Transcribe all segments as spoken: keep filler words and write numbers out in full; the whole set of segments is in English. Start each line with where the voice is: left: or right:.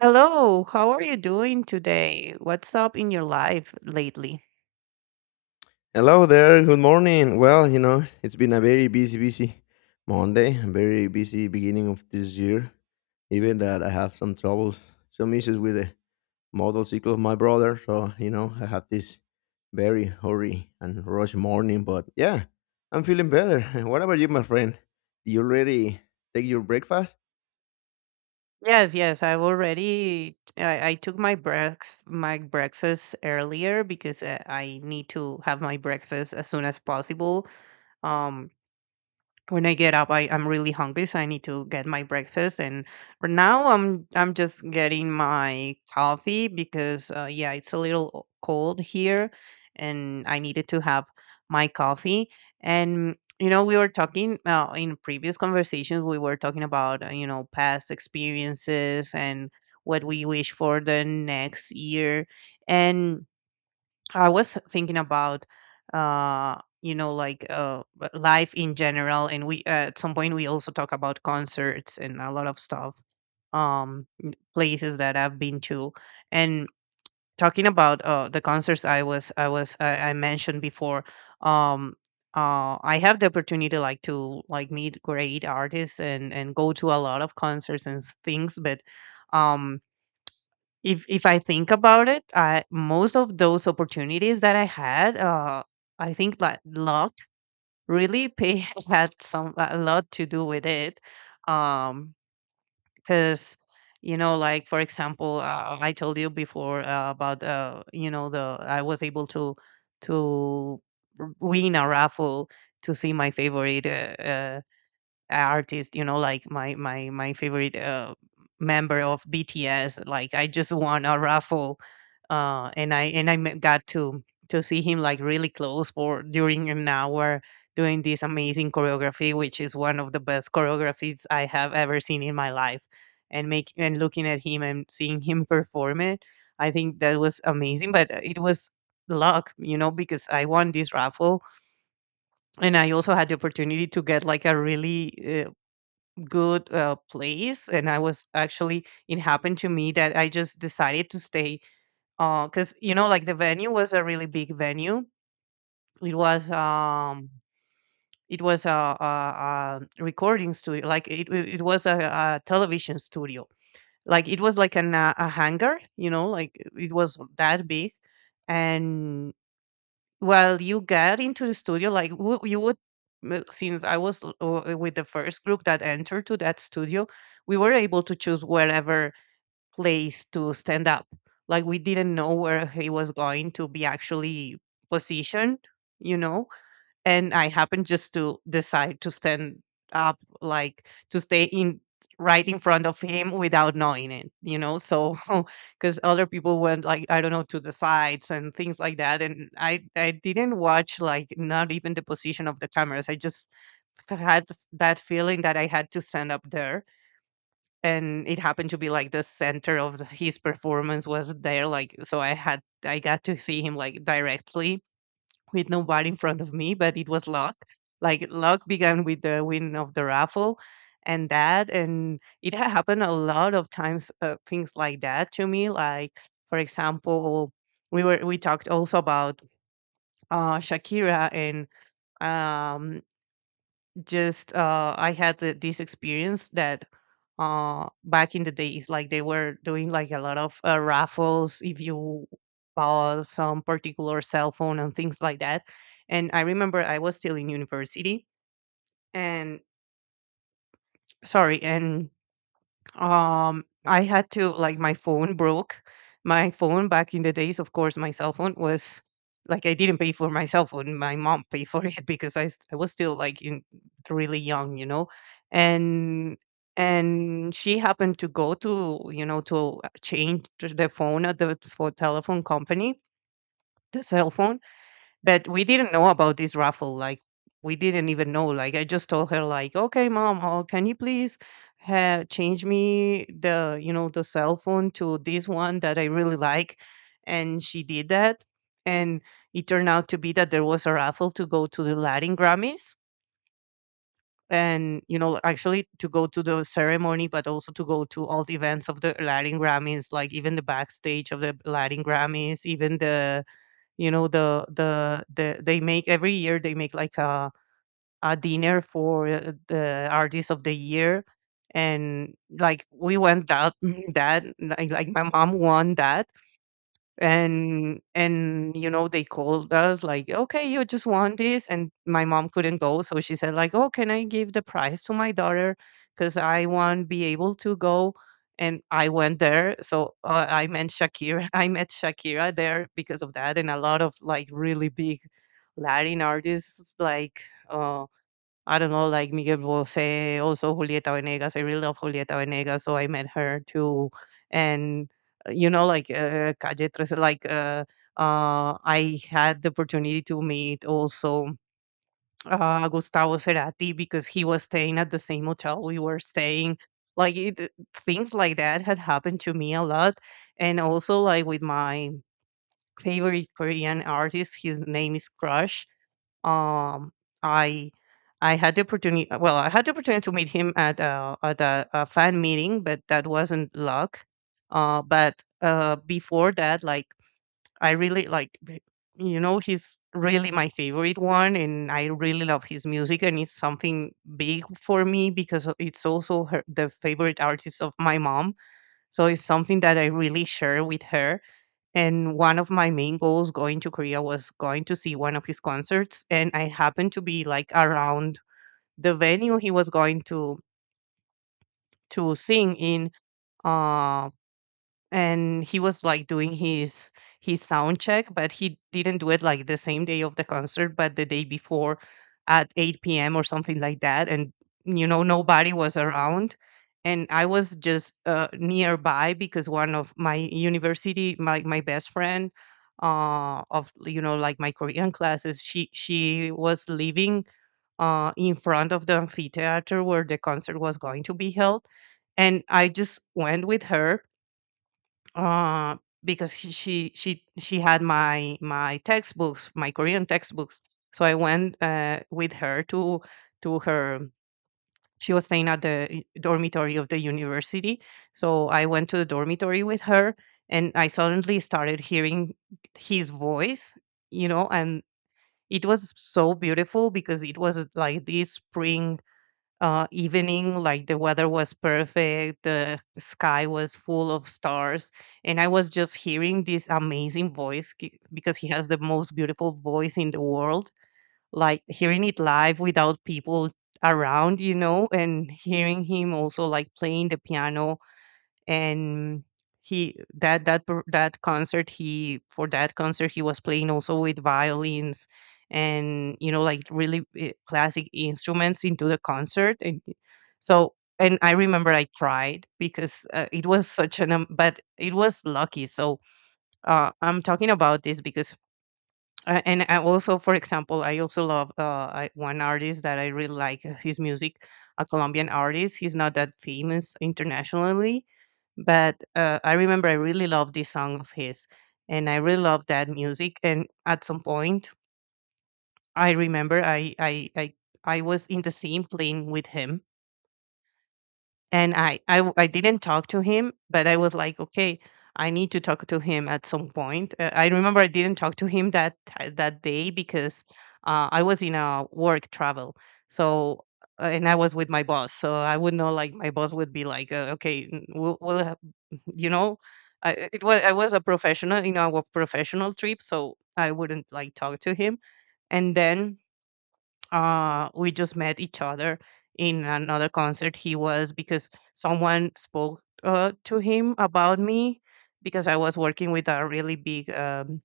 right: Hello, how are you doing today? What's up in your life lately?
left: Hello there. Good morning. Well, you know, it's been a very busy, busy Monday, a very busy beginning of this year. Even that I have some troubles, some issues with the model cycle of my brother. So, you know, I had this very hurry and rush morning. But yeah, I'm feeling better. What about you, my friend? Do you already take your breakfast?
right: Yes, yes, I've already I, I took my breakfast my breakfast earlier because uh, I need to have my breakfast as soon as possible. Um when I get up, I, I'm really hungry, so I need to get my breakfast. And for now, I'm I'm just getting my coffee because uh, yeah, it's a little cold here, and I needed to have my coffee. And you know, we were talking uh, in previous conversations. We were talking about uh, you know past experiences and what we wish for the next year, and I was thinking about, uh, you know, like uh, w- life in general, and we uh, at some point we also talk about concerts and a lot of stuff, um, n- places that I've been to, and talking about uh, the concerts I was I was I, I mentioned before. Um, uh, I have the opportunity like to like meet great artists and and go to a lot of concerts and things, but um if if I think about it, I, most of those opportunities that I had, uh, I think that luck really pay had some a lot to do with it, um, because you know, like for example, uh, I told you before uh, about uh, you know the I was able to to r- win a raffle to see my favorite uh, artist, you know, like my my my favorite uh, member of B T S. Like I just won a raffle, uh, and I and I m- got to to see him like really close for during an hour doing this amazing choreography, which is one of the best choreographies I have ever seen in my life. And make and looking at him and seeing him perform it, I think that was amazing. But uh, it was luck, you know, because I won this raffle and I also had the opportunity to get like a really uh, good uh, place, and I was actually, it happened to me that I just decided to stay because you know like the venue was a really big venue. It was um it was a, a, a recording studio. Like it, it it was a, a television studio, like it was like an, uh, a hangar, you know, like it was that big. And well, you get into the studio, like, w you would m since I was l w- with the first group that entered to that studio, we were able to choose wherever place to stand up. Like, we didn't know where he was going to be actually positioned, you know? And I happened just to decide to stand up, like to stay in right in front of him without knowing it, you know. So because other people went, like, I don't know, to the sides and things like that, and I I didn't watch like not even the position of the cameras. I just f- had that feeling that I had to stand up there. And it happened to be like the center of the- his performance was there, like so I had I got to see him like directly with nobody in front of me, but it was luck. Like luck began with the win of the raffle, and that, and it had happened a lot of times, uh, things like that to me, like for example we were we talked also about uh, Shakira. And um, just uh, I had the, this experience that uh, back in the days, like they were doing like a lot of uh, raffles if you bought some particular cell phone and things like that. And I remember I was still in university, and sorry, and um, I had to, like, my phone broke. My phone back in the days, of course, my cell phone was, like, I didn't pay for my cell phone. My mom paid for it because I s- I was still like in really young, you know, and and she happened to go to, you know, to uh, change to the phone at the for telephone company the cell phone, but we didn't know about this raffle. Like we didn't even know. Like I just told her, like, okay, mom, oh, can you please ha- change me the you know the cell phone to this one that I really like? And she did that, and it turned out to be that there was a raffle to go to the Latin Grammys, and you know actually to go to the ceremony, but also to go to all the events of the Latin Grammys, like even the backstage of the Latin Grammys, even the, you know, the the the they make every year, they make like a a dinner for uh, the artist of the year. And like we went that that, like, like my mom won that, and and you know they called us like, okay, you just want this, and my mom couldn't go, so she said, like, oh, can I give the prize to my daughter because I won't be able to go? And I went there, so uh, I met Shakira. I met Shakira there because of that, and a lot of like really big Latin artists, like uh, I don't know, like Miguel Bosé, also Julieta Venegas. I really love Julieta Venegas, so I met her too. And uh, you know, like uh, Calle thirteen, like uh, uh, I had the opportunity to meet also uh, Gustavo Cerati because he was staying at the same hotel we were staying. Like it, uh, Things like that had happened to me a lot, and also like with my favorite Korean artist, his name is Crush. um, I I had the opportunity. uh, Well, I had the opportunity to meet him at a at a, a fan meeting, but that wasn't luck. Uh, but uh, Before that, like I really like, b- you know, he's really my favorite one, and I really love his music, and it's something big for me because o- it's also her, the favorite artist of my mom. So it's something that I really share with her, and one of my main goals going to Korea was going to see one of his concerts. And I happened to be like around the venue he was going to to sing in, uh and he was like doing his his sound check, but he didn't do it like the same day of the concert, but the day before at eight p.m. or something like that. And you know nobody was around, and I was just uh, nearby because one of my university, my, my best friend uh, of, you know, like my Korean classes, she she was living uh, in front of the amphitheater where the concert was going to be held, and I just went with her, uh, because she, she she she had my my textbooks, my Korean textbooks. So I went uh, with her to to her. She was staying at the i- dormitory of the university, so I went to the dormitory with her, and I suddenly started hearing his voice, you know, and it was so beautiful because it was like this spring uh, evening. Like the weather was perfect, the sky was full of stars, and I was just hearing this amazing voice ki- because he has the most beautiful voice in the world. Like hearing it live without people around, you know, and hearing him also like playing the piano, and he that that per- that concert he for that concert he was playing also with violins and, you know, like really eh, classic instruments into the concert. And so, and I remember I cried because uh, it was such an um, but it was lucky. So uh, I'm talking about this because uh, and I also, for example, I also love uh, I, one artist that I really like uh, his music, a Colombian artist. He's not that famous internationally, but uh, I remember I really loved this song of his, and I really loved that music. And at some point, I remember I I I, I was in the same plane with him, and I, I, I I w- I didn't talk to him, but I was like, okay, I need to talk to him at some point. uh, I remember I didn't talk to him that ti- that day because uh, I was in a work travel. So uh, and I was with my boss, so I would know, like, my boss would be like, uh, okay, n- we'll, we'll have, you know. I, I- it was, I was a professional, you know, a professional trip, so I wouldn't like talk to him. And then uh, we just met each other in another concert he was, because someone spoke uh, to him about me, because I was working with a really big um,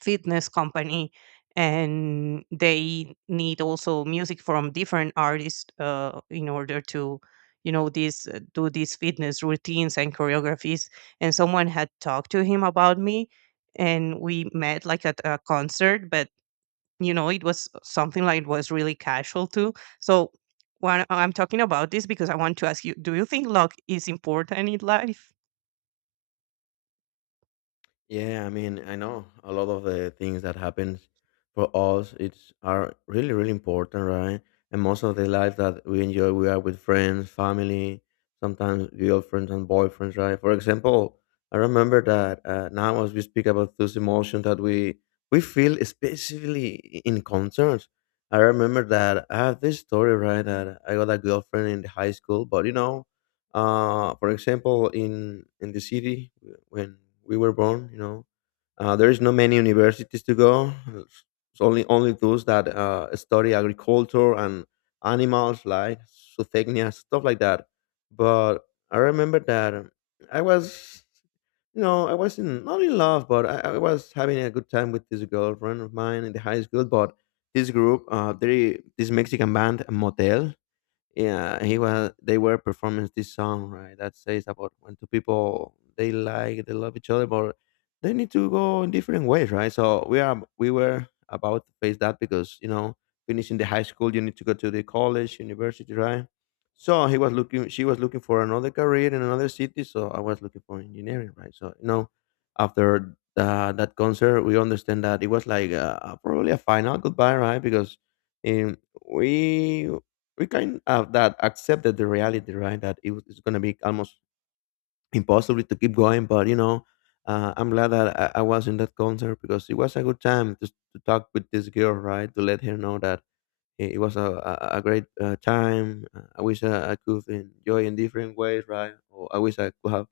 right: fitness company, and they need also music from different artists uh, in order to, you know, this uh, do these fitness routines and choreographies. And someone had talked to him about me, and we met like at a concert, but you know, it was something like, it was really casual too. So when I'm talking about this because I want to ask you, do you think luck is important in life?
left: Yeah, I mean, I know a lot of the things that happens for us it's are really, really important, right? And most of the life that we enjoy, we are with friends, family, sometimes girlfriends and boyfriends, right? For example, I remember that uh, now as we speak about those emotions that we we feel, especially i- in concerts. I remember that I have this story, right? That I got a girlfriend in high school, but you know, uh, for example, in in the city when we were born. You know, uh, there is no many universities to go. It's only only those that uh, study agriculture and animals like zootechnia, stuff like that. But I remember that um, I was, you know, I wasn't not in love, but I, I was having a good time with this girlfriend of mine in the high school. But this group, uh, they this Mexican band Motel, yeah, he was they were performing this song, right, that says about when two people, they like they love each other, but they need to go in different ways, right? So we are we were about to face that, because, you know, finishing the high school, you need to go to the college university, right? So he was looking she was looking for another career in another city, so I was looking for engineering, right? So you know, after uh, that concert, we understand that it was like uh, probably a final goodbye, right? Because um, we we kind of that accepted the reality, right? That it was it's going to be almost impossible to keep going. But you know, uh, I'm glad that I, I was in that concert, because it was a good time just to talk with this girl, right? To let her know that it, it was a, a, a great uh, time. Uh, I wish I, I could enjoy in different ways, right? Or I wish I could have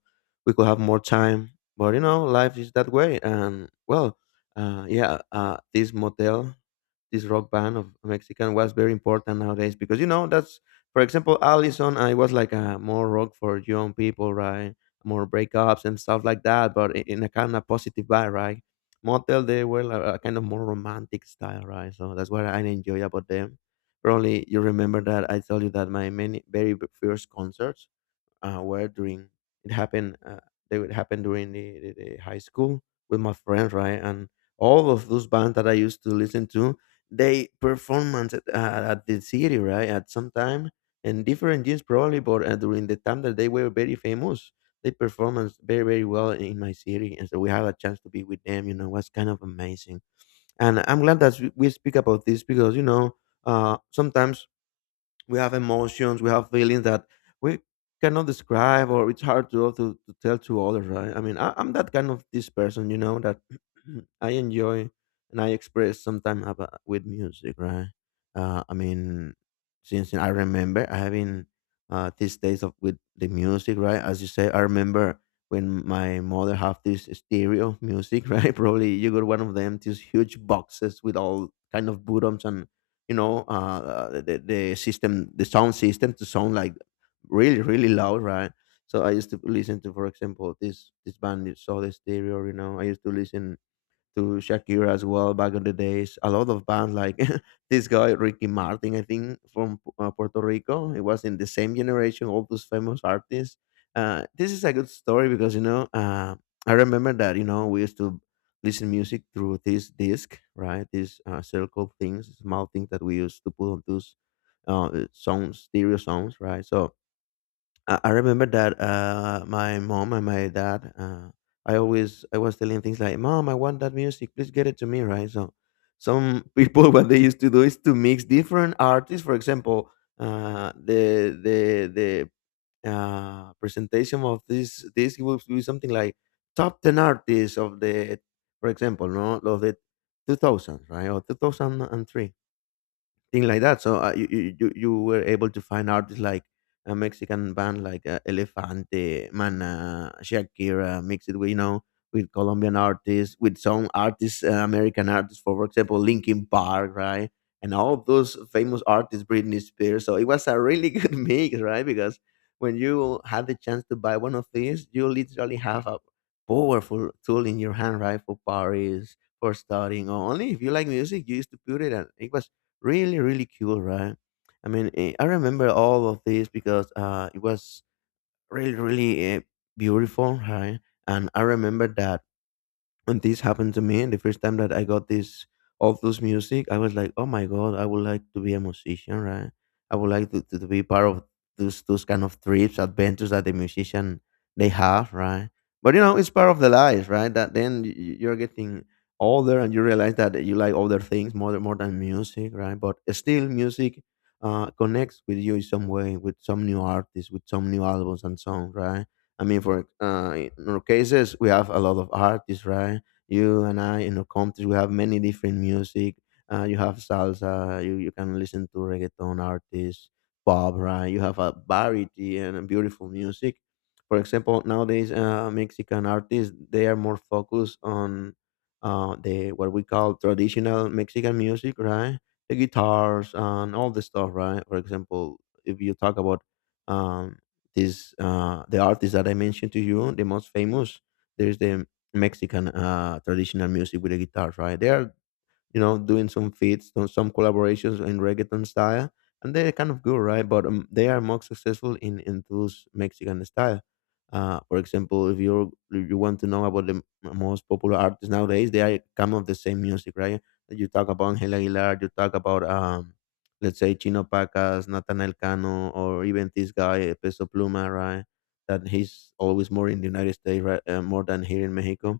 left: we could have more time. But you know, life is that way. And well, uh, yeah, uh, this Motel, this rock band of Mexican, was very important nowadays, because you know that's, for example, Allison. I was like a more rock for young people, right? More breakups and stuff like that, but i- in a kind of positive way, right? Motel, they were like a kind of more romantic style, right? So that's what I enjoy about them. Probably you remember that I told you that my many very b- first concerts uh, were during, it happened uh, they would happen during the, the, the high school with my friends, right? And all of those bands that I used to listen to, they performance at, uh, at the city, right? At some time and different years probably, but uh, during the time that they were very famous, they performance very very well in in my city, and so we had a chance to be with them. You know, was kind of amazing. And I'm glad that we we speak about this, because you know, uh, sometimes we have emotions, we have feelings that we cannot describe, or it's hard to to, to tell to others, right? I mean, I, I'm that kind of this person, you know, that I enjoy and I express sometimes about with music, right? uh, I mean, since I remember, I have been, uh, these days of with the music, right? As you say, I remember when my mother have this stereo music right, probably you got one of them, these huge boxes with all kind of buttons. And you know, uh, the the system the sound system, to sound like really really loud, right? So I used to listen to, for example, this this band, You Saw the Stereo. You know, I used to listen to Shakira as well back in the days. A lot of bands, like this guy Ricky Martin, I think, from uh, Puerto Rico. It was in the same generation, all those famous artists. Uh, this is a good story, because you know, uh, I remember that, you know, we used to listen music through this disc, right? These uh, circle things, small things that we used to put on those uh, sounds, stereo sounds, right? So I I remember that uh, my mom and my dad. Uh, I always I was telling things like, "Mom, I want that music. Please get it to me." Right. So some people what they used to do is to mix different artists. For example, uh, the the the uh, presentation of this this would be something like top ten artists of the, for example, no, of the two thousands, right, or two thousand and three, thing like that. So uh, you, you you you were able to find artists like a Mexican band, like uh, Elefante, Mana, Shakira, mixed with, you know, with Colombian artists, with some artists, uh, American artists, for example, Linkin Park, right? And all those famous artists, Britney Spears. So it was a really good mix, right? Because when you had the chance to buy one of these, you literally have a powerful tool in your hand, right? For parties, for studying, or only if you like music, you used to put it, and it was really, really cool, right? I mean, eh, I remember all of this, because uh, it was really, really uh, beautiful, right? And I remember that, and this happened to me. And the first time that I got this, of those music, I was like, oh my god, I would like to be a musician, right? I would like to, to, to be part of those those kind of trips, adventures, that the musician they have, right? But you know, it's part of the life, right, that then y- y- you're getting older, and you realize that you like other things more than- more than music, right? But still music uh, connects with you in some way, with some new artists, with some new albums and songs, right? I mean, for uh, in our cases, we have a lot of artists, right? You and I, in our country, we have many different music. Uh, you have salsa. You you can listen to reggaeton artists, pop, right? You have a variety and a beautiful music. For example, nowadays, uh, Mexican artists, they are more focused on uh, the what we call traditional Mexican music, right? The guitars and all the stuff, right? For example, if you talk about um, these uh, the artists that I mentioned to you, the most famous, there's the Mexican uh, traditional music, with the guitar, right? They are, you know, doing some feats, some some collaborations in reggaeton style, and they're kind of good, right? But um, they are more successful in in those Mexican style. Uh, for example, if you if you want to know about the m- most popular artists nowadays, they are kind of the same music, right? You talk about Angel Aguilar, you talk about, um, let's say, Chino Pacas, Nathaniel Cano, or even this guy eh, Peso Pluma, right? That he's always more in the United States, right? Uh, more than here in Mexico.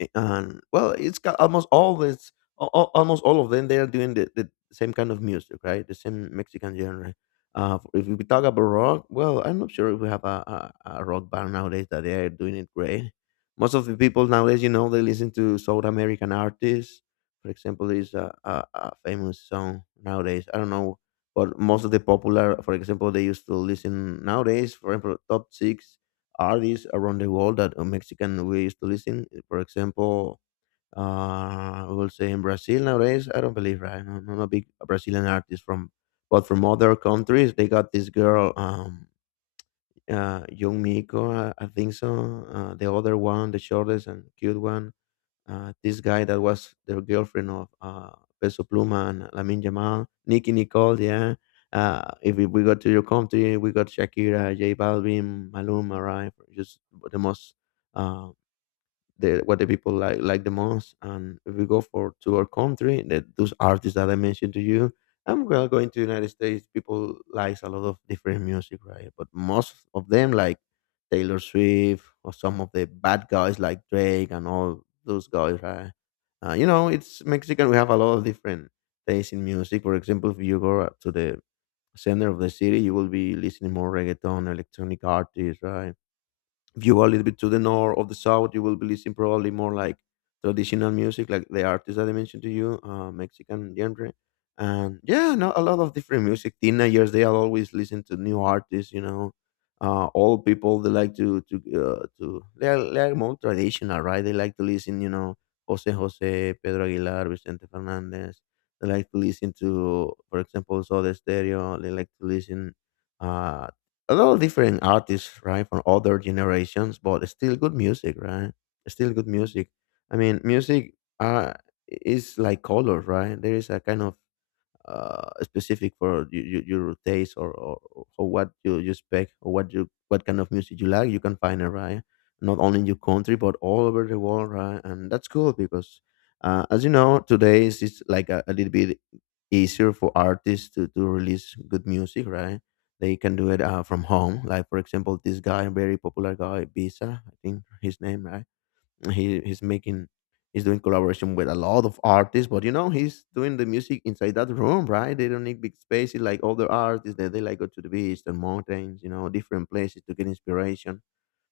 left: eh, and well, it's got almost all this, al- al- almost all of them, they are doing the, the same kind of music, right, the same Mexican genre. Uh if we talk about rock, well, I'm not sure if we have a, a, a rock band nowadays that they are doing it great. Most of the people nowadays, you know, they listen to South American artists. For example, there's a, a, a famous song nowadays, I don't know. But most of the popular, for example, they used to listen nowadays, for example, top six artists around the world that uh, Mexican we used to listen. eh, For example, uh, we will say in Brazil nowadays. I don't believe, right. I'm not a big Brazilian artist, from, but from other countries they got this girl, um, uh, Young Miko. I, I think so. Uh, the other one, the shortest and cute one. Uh, this guy that was the girlfriend of uh, Peso Pluma, and Lamin Jamal, Nicki Nicole, yeah. Uh, if we we go to your country, we got Shakira, J Balvin, Maluma, right? Just the most. uh, the what the people like like the most. And if we go for to our country, that those artists that I mentioned to you, I'm well going to United States. People likes a lot of different music, right? But most of them like Taylor Swift or some of the bad guys like Drake and all those guys, right? Uh, you know, it's Mexican. We have a lot of different tastes in music. For example, if you go to the center of the city, you will be listening more reggaeton, electronic artists, right? If you go a little bit to the north of the south, you will be listening probably more like traditional music, like the artists that I mentioned to you, uh, Mexican genre. And yeah, no, a lot of different music. Teenagers, they are always listen to new artists, you know. Uh, old people, they like to to uh, to they are, they are more traditional, right? They like to listen, you know, Jose Jose, Pedro Aguilar, Vicente Fernandez. They like to listen to, for example, Soda Stereo. They like to listen. Uh, a lot of different artists, right, from other generations, but still good music, right? Still good music. I mean, music uh, is like color, right? There is a kind of uh, specific for your, your, your taste, or, or, or what you, you expect, or what you what kind of music you like, you can find it, right, not only in your country, but all over the world, right? And that's cool because, uh, as you know, today is it's like a, a little bit easier for artists to, to release good music, right? They can do it, uh, from home. Like for example, this guy, very popular guy, Bisa, I think his name, right? He he's making, he's doing collaboration with a lot of artists, but you know, he's doing the music inside that room, right? They don't need big spaces like other artists that they like go to the beach and mountains, you know, different places to get inspiration.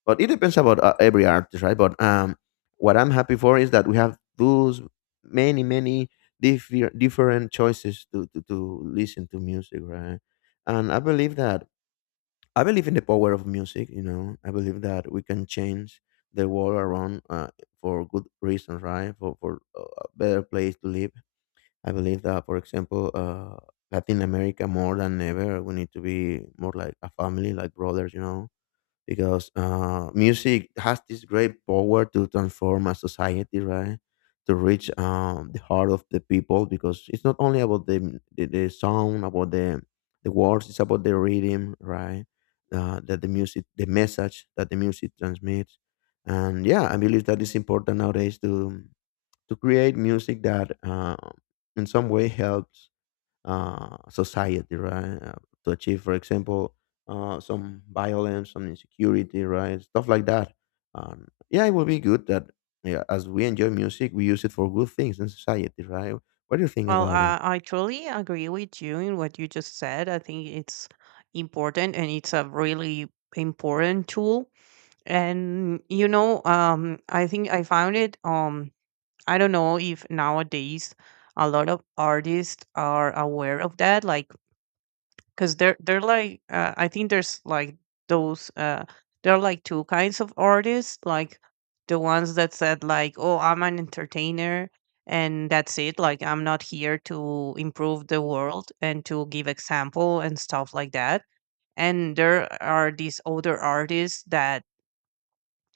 left: But it depends about uh, every artist, right? But um what I'm happy for is that we have those many many differ- different choices to, to to listen to music, right? and I believe that I believe in the power of music. You know, I believe that we can change the world around uh, for good reasons, right? For for uh, a better place to live. I believe that, for example, uh, Latin America more than ever, we need to be more like a family, like brothers. You know, because uh, music has this great power to transform a society, right? To reach um, the heart of the people, because it's not only about the the, the sound, about the the words, it's about the rhythm, right? Uh, that the music, the message that the music transmits, and yeah, I believe that is important nowadays to to create music that uh, in some way helps uh, society, right? Uh, to achieve, for example, uh, some violence, some insecurity, right? Stuff like that. Um, yeah, it will be good that yeah, as we enjoy music, we use it for good things in society, right? What do you think
right: Well,
left: about it?
right: uh, I totally agree with you in what you just said. I think it's important, and it's a really important tool. And you know, um I think I found it. um I don't know if nowadays a lot of artists are aware of that, like, because they're they're like, uh, I think there's like those uh there are like two kinds of artists. Like the ones that said like, oh, I'm an entertainer, and that's it, like, I'm not here to improve the world and to give example and stuff like that. And there are these older artists that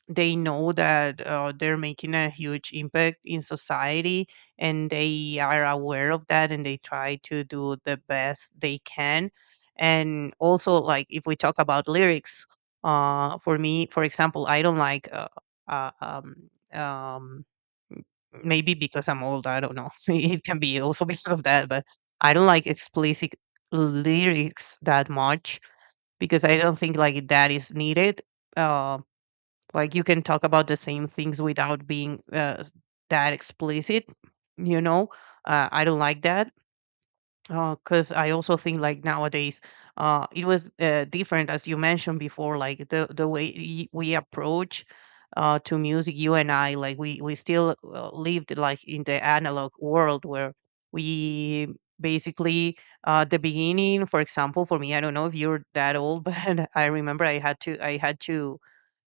right: they know that uh, they're making a huge impact in society, and they are aware of that, and they try to do the best they can. And also, like, if we talk about lyrics, uh for me, for example, I don't like, uh, uh um um maybe because I'm old, I don't know, it can be also because of that, but I don't like explicit lyrics that much, because I don't think like that is needed. Um. Like, you can talk about the same things without being uh, s- that explicit, you know? Uh, I don't like that, because I also think like nowadays uh, it was uh, different, as you mentioned before, like the the way y- we approach uh, to music, you and I. Like we we still uh, lived like in the analog world where we basically, uh the beginning, for example, for me, I don't know if you're that old, but I remember I had to, i had to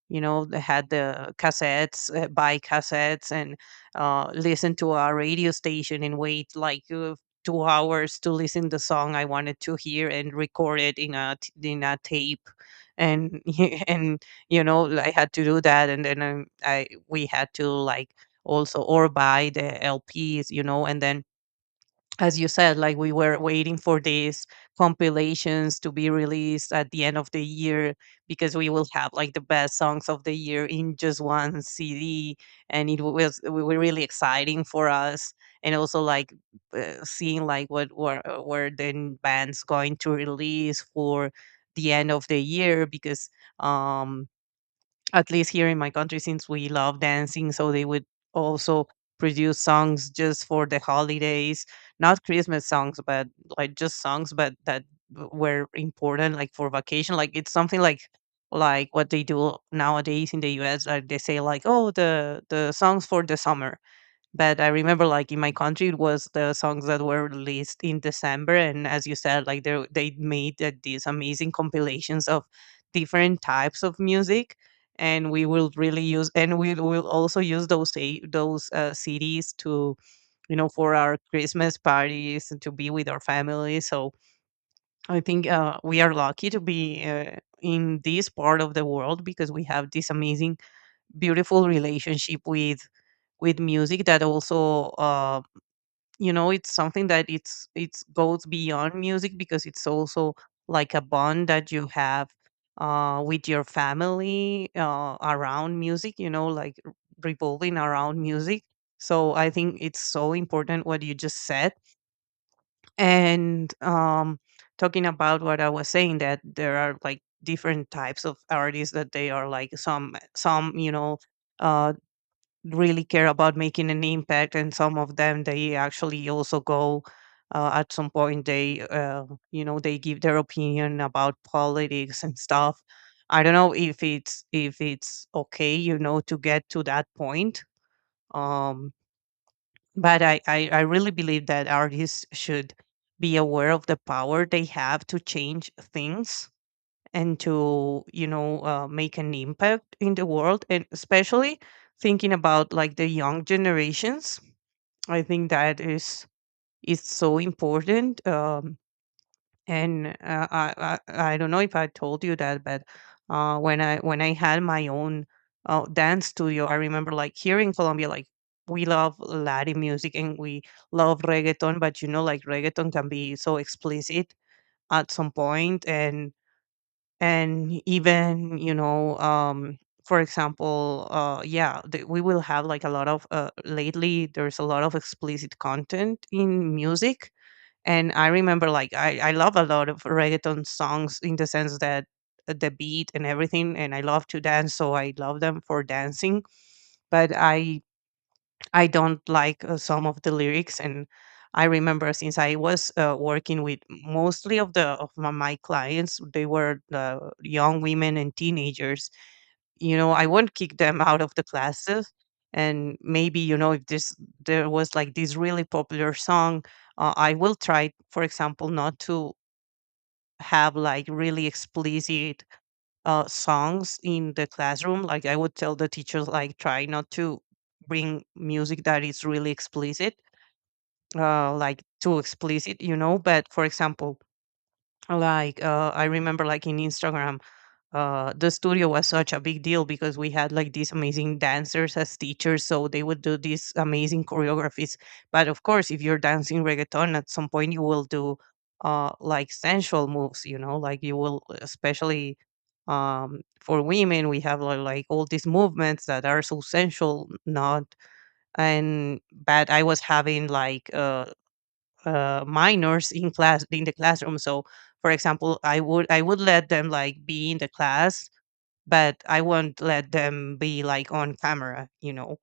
right: you know, they had the cassettes, uh, buy cassettes and uh, listen to a radio station and wait like uh, two hours to listen the song I wanted to hear and record it in a t- in a tape, and and you know, I had to do that. And then um, I we had to like also or buy the lps, you know. And then, as you said, like we were waiting for these compilations to be released at the end of the year, because we will have like the best songs of the year in just one C D, and it was, it were really exciting for us. And also like uh, seeing like what were uh, were the bands going to release for the end of the year, because um at least here in my country, since we love dancing, so they would also produce songs just for the holidays. Not Christmas songs, but like just songs, but that w- were important, like for vacation. Like, it's something like like what they do nowadays in the U S. Like they say, like, oh, the the songs for the summer. But I remember, like in my country, it was the songs that were released in December. And as you said, like they they made uh, these amazing compilations of different types of music, and we will really use, and we will also use those a- those uh, C Ds to, you know, for our Christmas parties and to be with our family. So I think uh, we are lucky to be uh, in this part of the world, because we have this amazing, beautiful relationship with with music that also. Um, you know, it's something that it's it's goes beyond music, because it's also like a bond that you have uh with your family uh around music, you know, like r- revolving around music. So I think it's so important what you just said. And um talking about what I was saying, that there are like different types of artists, that they are like some some you know, uh really care about making an impact. And some of them they actually also go, uh, at some point they, uh, you know, they give their opinion about politics and stuff. I don't know if it's if it's okay, you know, to get to that point. um but i i, I really believe that artists should be aware of the power they have to change things and to, you know, uh, make an impact in the world, and especially thinking about like the young generations. I think that is is so important. Um and uh, I, I I don't know if I told you that, but uh when I, when i had my own uh, dance studio, I remember, like here in Colombia, like we love Latin music, and we love reggaeton. But you know, like reggaeton can be so explicit at some point. and and even, you know, um for example, uh yeah, th- we will have like a lot of, uh lately, there's a lot of explicit content in music. And I remember like i i love a lot of reggaeton songs, in the sense that uh, the beat and everything, and I love to dance, so I love them for dancing. But i I don't like uh, some of the lyrics. And I remember, since I was uh, working with mostly of the of my, my clients, they were the young women and teenagers. You know, I won't kick them out of the classes. And maybe, you know, if this, there was like this really popular song, uh, I will try, for example, not to have like really explicit uh, songs in the classroom. Like I would tell the teachers, like, try not to bring music that is really explicit, uh, like too explicit, you know. But for example, like uh, I remember, like in Instagram, uh the studio was such a big deal, because we had like these amazing dancers as teachers, so they would do these amazing choreographies. But of course, if you're dancing reggaeton, at some point you will do uh like sensual moves, you know, like you will, especially um for women, we have like, like all these movements that are so sensual, not. And but I was having like uh uh minors in class, in the classroom. So for example, I would, i would let them like be in the class, but I won't let them be like on camera, you know.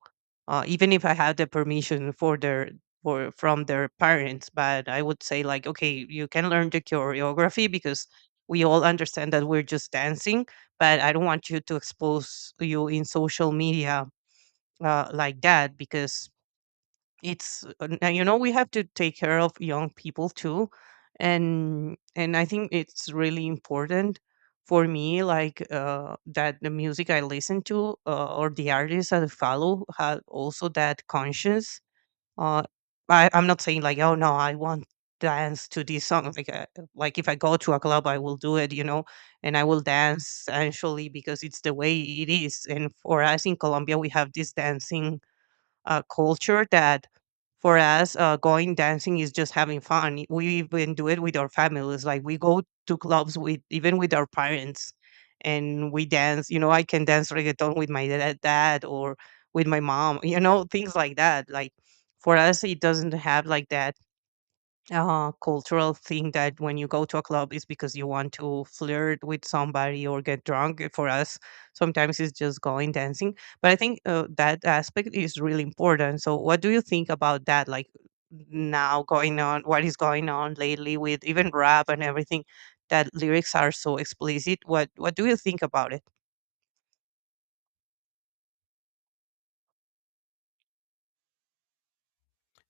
right: Uh, even if I have the permission for their, for from their parents. But I would say like, okay, you can learn the choreography, because we all understand that we're just dancing, but I don't want you to expose you in social media, uh, like that, because it's, uh, now you know, we have to take care of young people too. and and I think it's really important for me, like, uh, that the music I listen to, uh, or the artists that I follow, have also that conscience. uh, I, i'm not saying like, oh, no, I want dance to this song, like uh, like if I go to a club, I will do it, you know. And I will dance actually, because it's the way it is. And for us in Colombia, we have this dancing uh, culture, that for us, uh, going dancing is just having fun. We even do it with our families. Like we go to clubs with even with our parents, and we dance. You know, I can dance reggaeton with my da- dad or with my mom. You know, things like that. Like for us, it doesn't have like that uh, cultural thing that when you go to a club is because you want to flirt with somebody or get drunk. For us, sometimes it's just going dancing. But I think uh, that aspect is really important. So, what do you think about that? Like, now, going on, what is going on lately with even rap and everything? That lyrics are so explicit. What what do you think about it?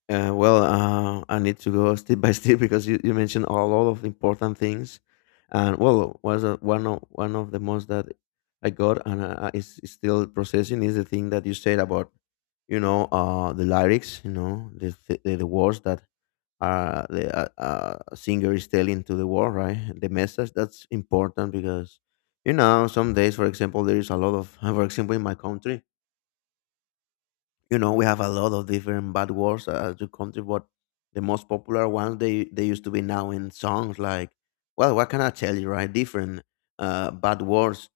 left: Uh, well, uh, I need to go step by step because you, you mentioned a lot of important things, and well, was uh, one of one of the most that I got, and uh, uh, is is still processing is the thing that you said about, you know, uh, the lyrics, you know, the the, the words that uh, the uh, uh, singer is telling to the world, right? The message that's important, because you know some days, for example, there is a lot of, for example, in my country, you know we have a lot of different bad words, uh, as you country, but the most popular ones they they used to be now in songs like, well, what can I tell you, right? Different uh bad words,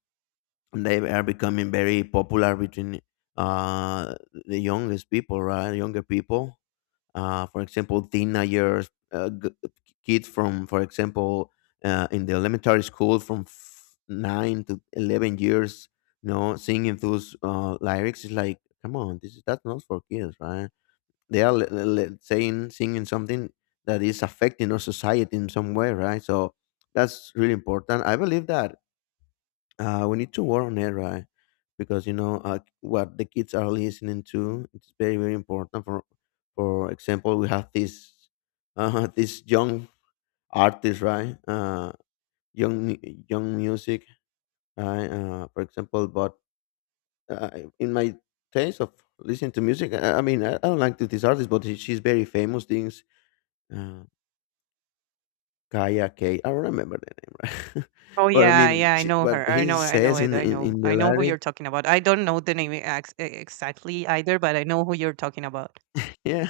left: and they are becoming very popular between uh the youngest people, right? Younger people. Uh, for example, teenagers, uh, g- kids from, for example, uh, in the elementary school from f- nine to eleven years, you know, singing those uh, lyrics is like, come on, this is that's not for kids, right? They are le- le- le- saying singing something that is affecting our society in some way, right? So that's really important. I believe that uh, we need to work on it, right? Because you know uh, what the kids are listening to. It's very very important. For for example, we have this uh, this young artist, right? Uh, young mu- young music, right? Uh, for example, but uh, in my taste of listening to music, I, I mean, I, I don't like to this artist, but she, she's very famous. Things. Uh, Kaya K. I don't remember the name, right?
right: Oh
left: But I
right: yeah,
left: mean,
right: yeah, I
left: she,
right: know
left: what
right: her. I
left: he
right: know, I know
left: says
right: it.
left: in,
right: I
left: in,
right: know,
left: in the
right: I know who you're
left: lyrics,
right: talking about. I don't know the name ex- e, exactly either, but I know who you're talking about.
left: yeah.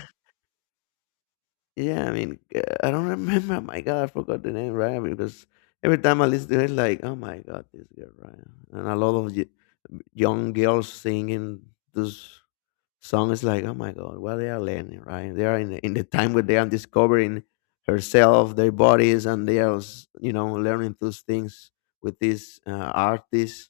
left: Yeah, I mean, uh, I don't remember. Oh my God, I forgot the name, right? Because every time I listen to it, like, oh my God, this girl, right? And a lot of y- young girls singing this song is like, oh my god, what they are learning, right? They are in the, in the time where they are discovering herself, their bodies, and they are, s- you know, learning those things with these uh, artists,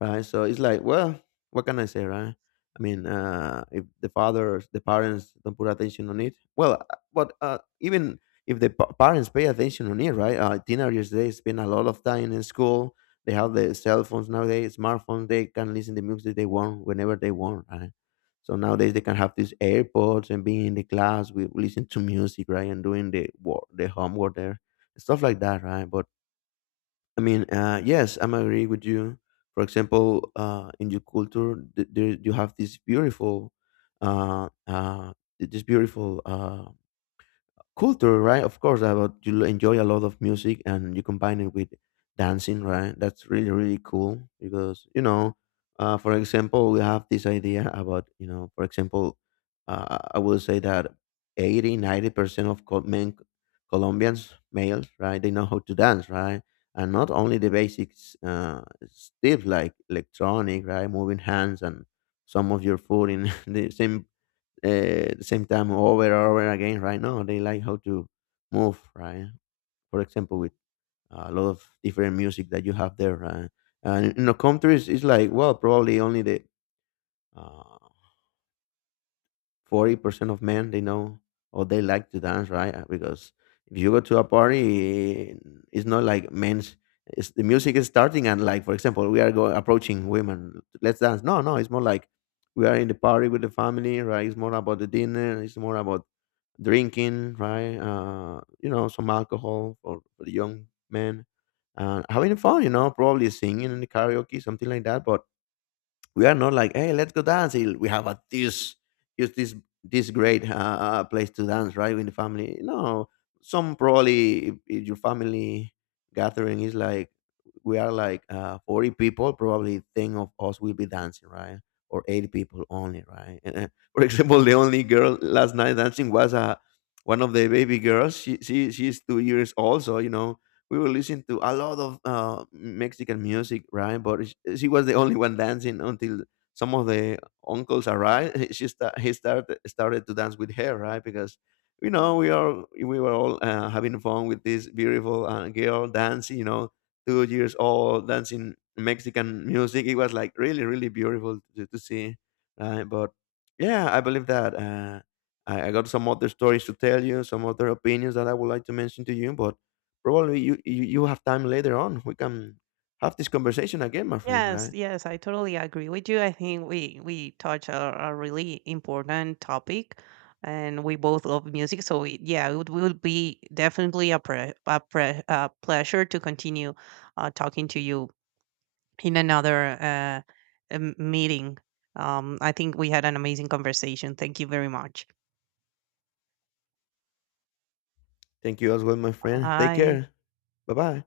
left: right? So it's like, well, what can I say, right? I mean, uh, if the fathers, the parents don't put attention on it, well, uh, but uh, even if the pa- parents pay attention on it, right? Uh, teenagers they spend a lot of time in school. They have the cell phones nowadays, smartphones. They can listen to music they want whenever they want, right? So nowadays they can have these AirPods and being in the class with listening to music, right, and doing the work, the homework there, stuff like that, right? But I mean, uh, yes, I'm agree with you. For example, uh, in your culture, th- there you have this beautiful, uh, uh, th- this beautiful. Uh, culture, right? Of course, about you enjoy a lot of music and you combine it with dancing, right? That's really really cool because you know, uh, for example, we have this idea about you know, for example, uh, I will say that eighty, ninety percent of Col- men Colombians males, right? They know how to dance, right? And not only the basics uh, stuff like electronic, right, moving hands and some of your foot in the same uh, the same time over and over again, right? No, they like how to move, right? For example, with a lot of different music that you have there, right? And in the countries, it's like, well, probably only the uh, forty percent of men they know or they like to dance, right? Uh, because if you go to a party, it's not like men's it's, the music is starting and like, for example, we are going approaching women, let's dance, no no, it's more like we are in the party with the family, right? It's more about the dinner, it's more about drinking, right? Uh you know, some alcohol for, for the young men, uh, having fun, you know, probably singing in the karaoke, something like that, but we are not like, hey, let's go dance. Il- we have a this just this this great uh, uh, place to dance, right? In the family, no, some probably if, if your family gathering is like we are like uh, forty people, probably ten of us will be dancing, right? Or eight people only, right? And, uh, for example, the only girl last night dancing was uh, one of the baby girls, she, she she's two years old, so you know we were listening to a lot of uh, Mexican music, right? But sh- she was the only one dancing until some of the uncles arrived. She sta- he started started to dance with her, right? Because you know we are we were all uh, having fun with this beautiful uh, girl dancing. You know, two years old dancing Mexican music. It was like really really beautiful to, to see, right? But yeah, I believe that. Uh, I, I got some other stories to tell you, some other opinions that I would like to mention to you, but probably you, you you have time later on. We can have this conversation again, my friend.
right: Yes,
left: Right?
right: yes, I totally agree with you. I think we we touch a, a really important topic, and we both love music. So it, yeah, it would, would be definitely a pre, a, pre, a pleasure to continue uh, talking to you in another uh, um, meeting. Um, I think we had an amazing conversation. Thank you very much.
left: Thank you as well, my friend. Take
right: Bye.
left: care. Bye bye.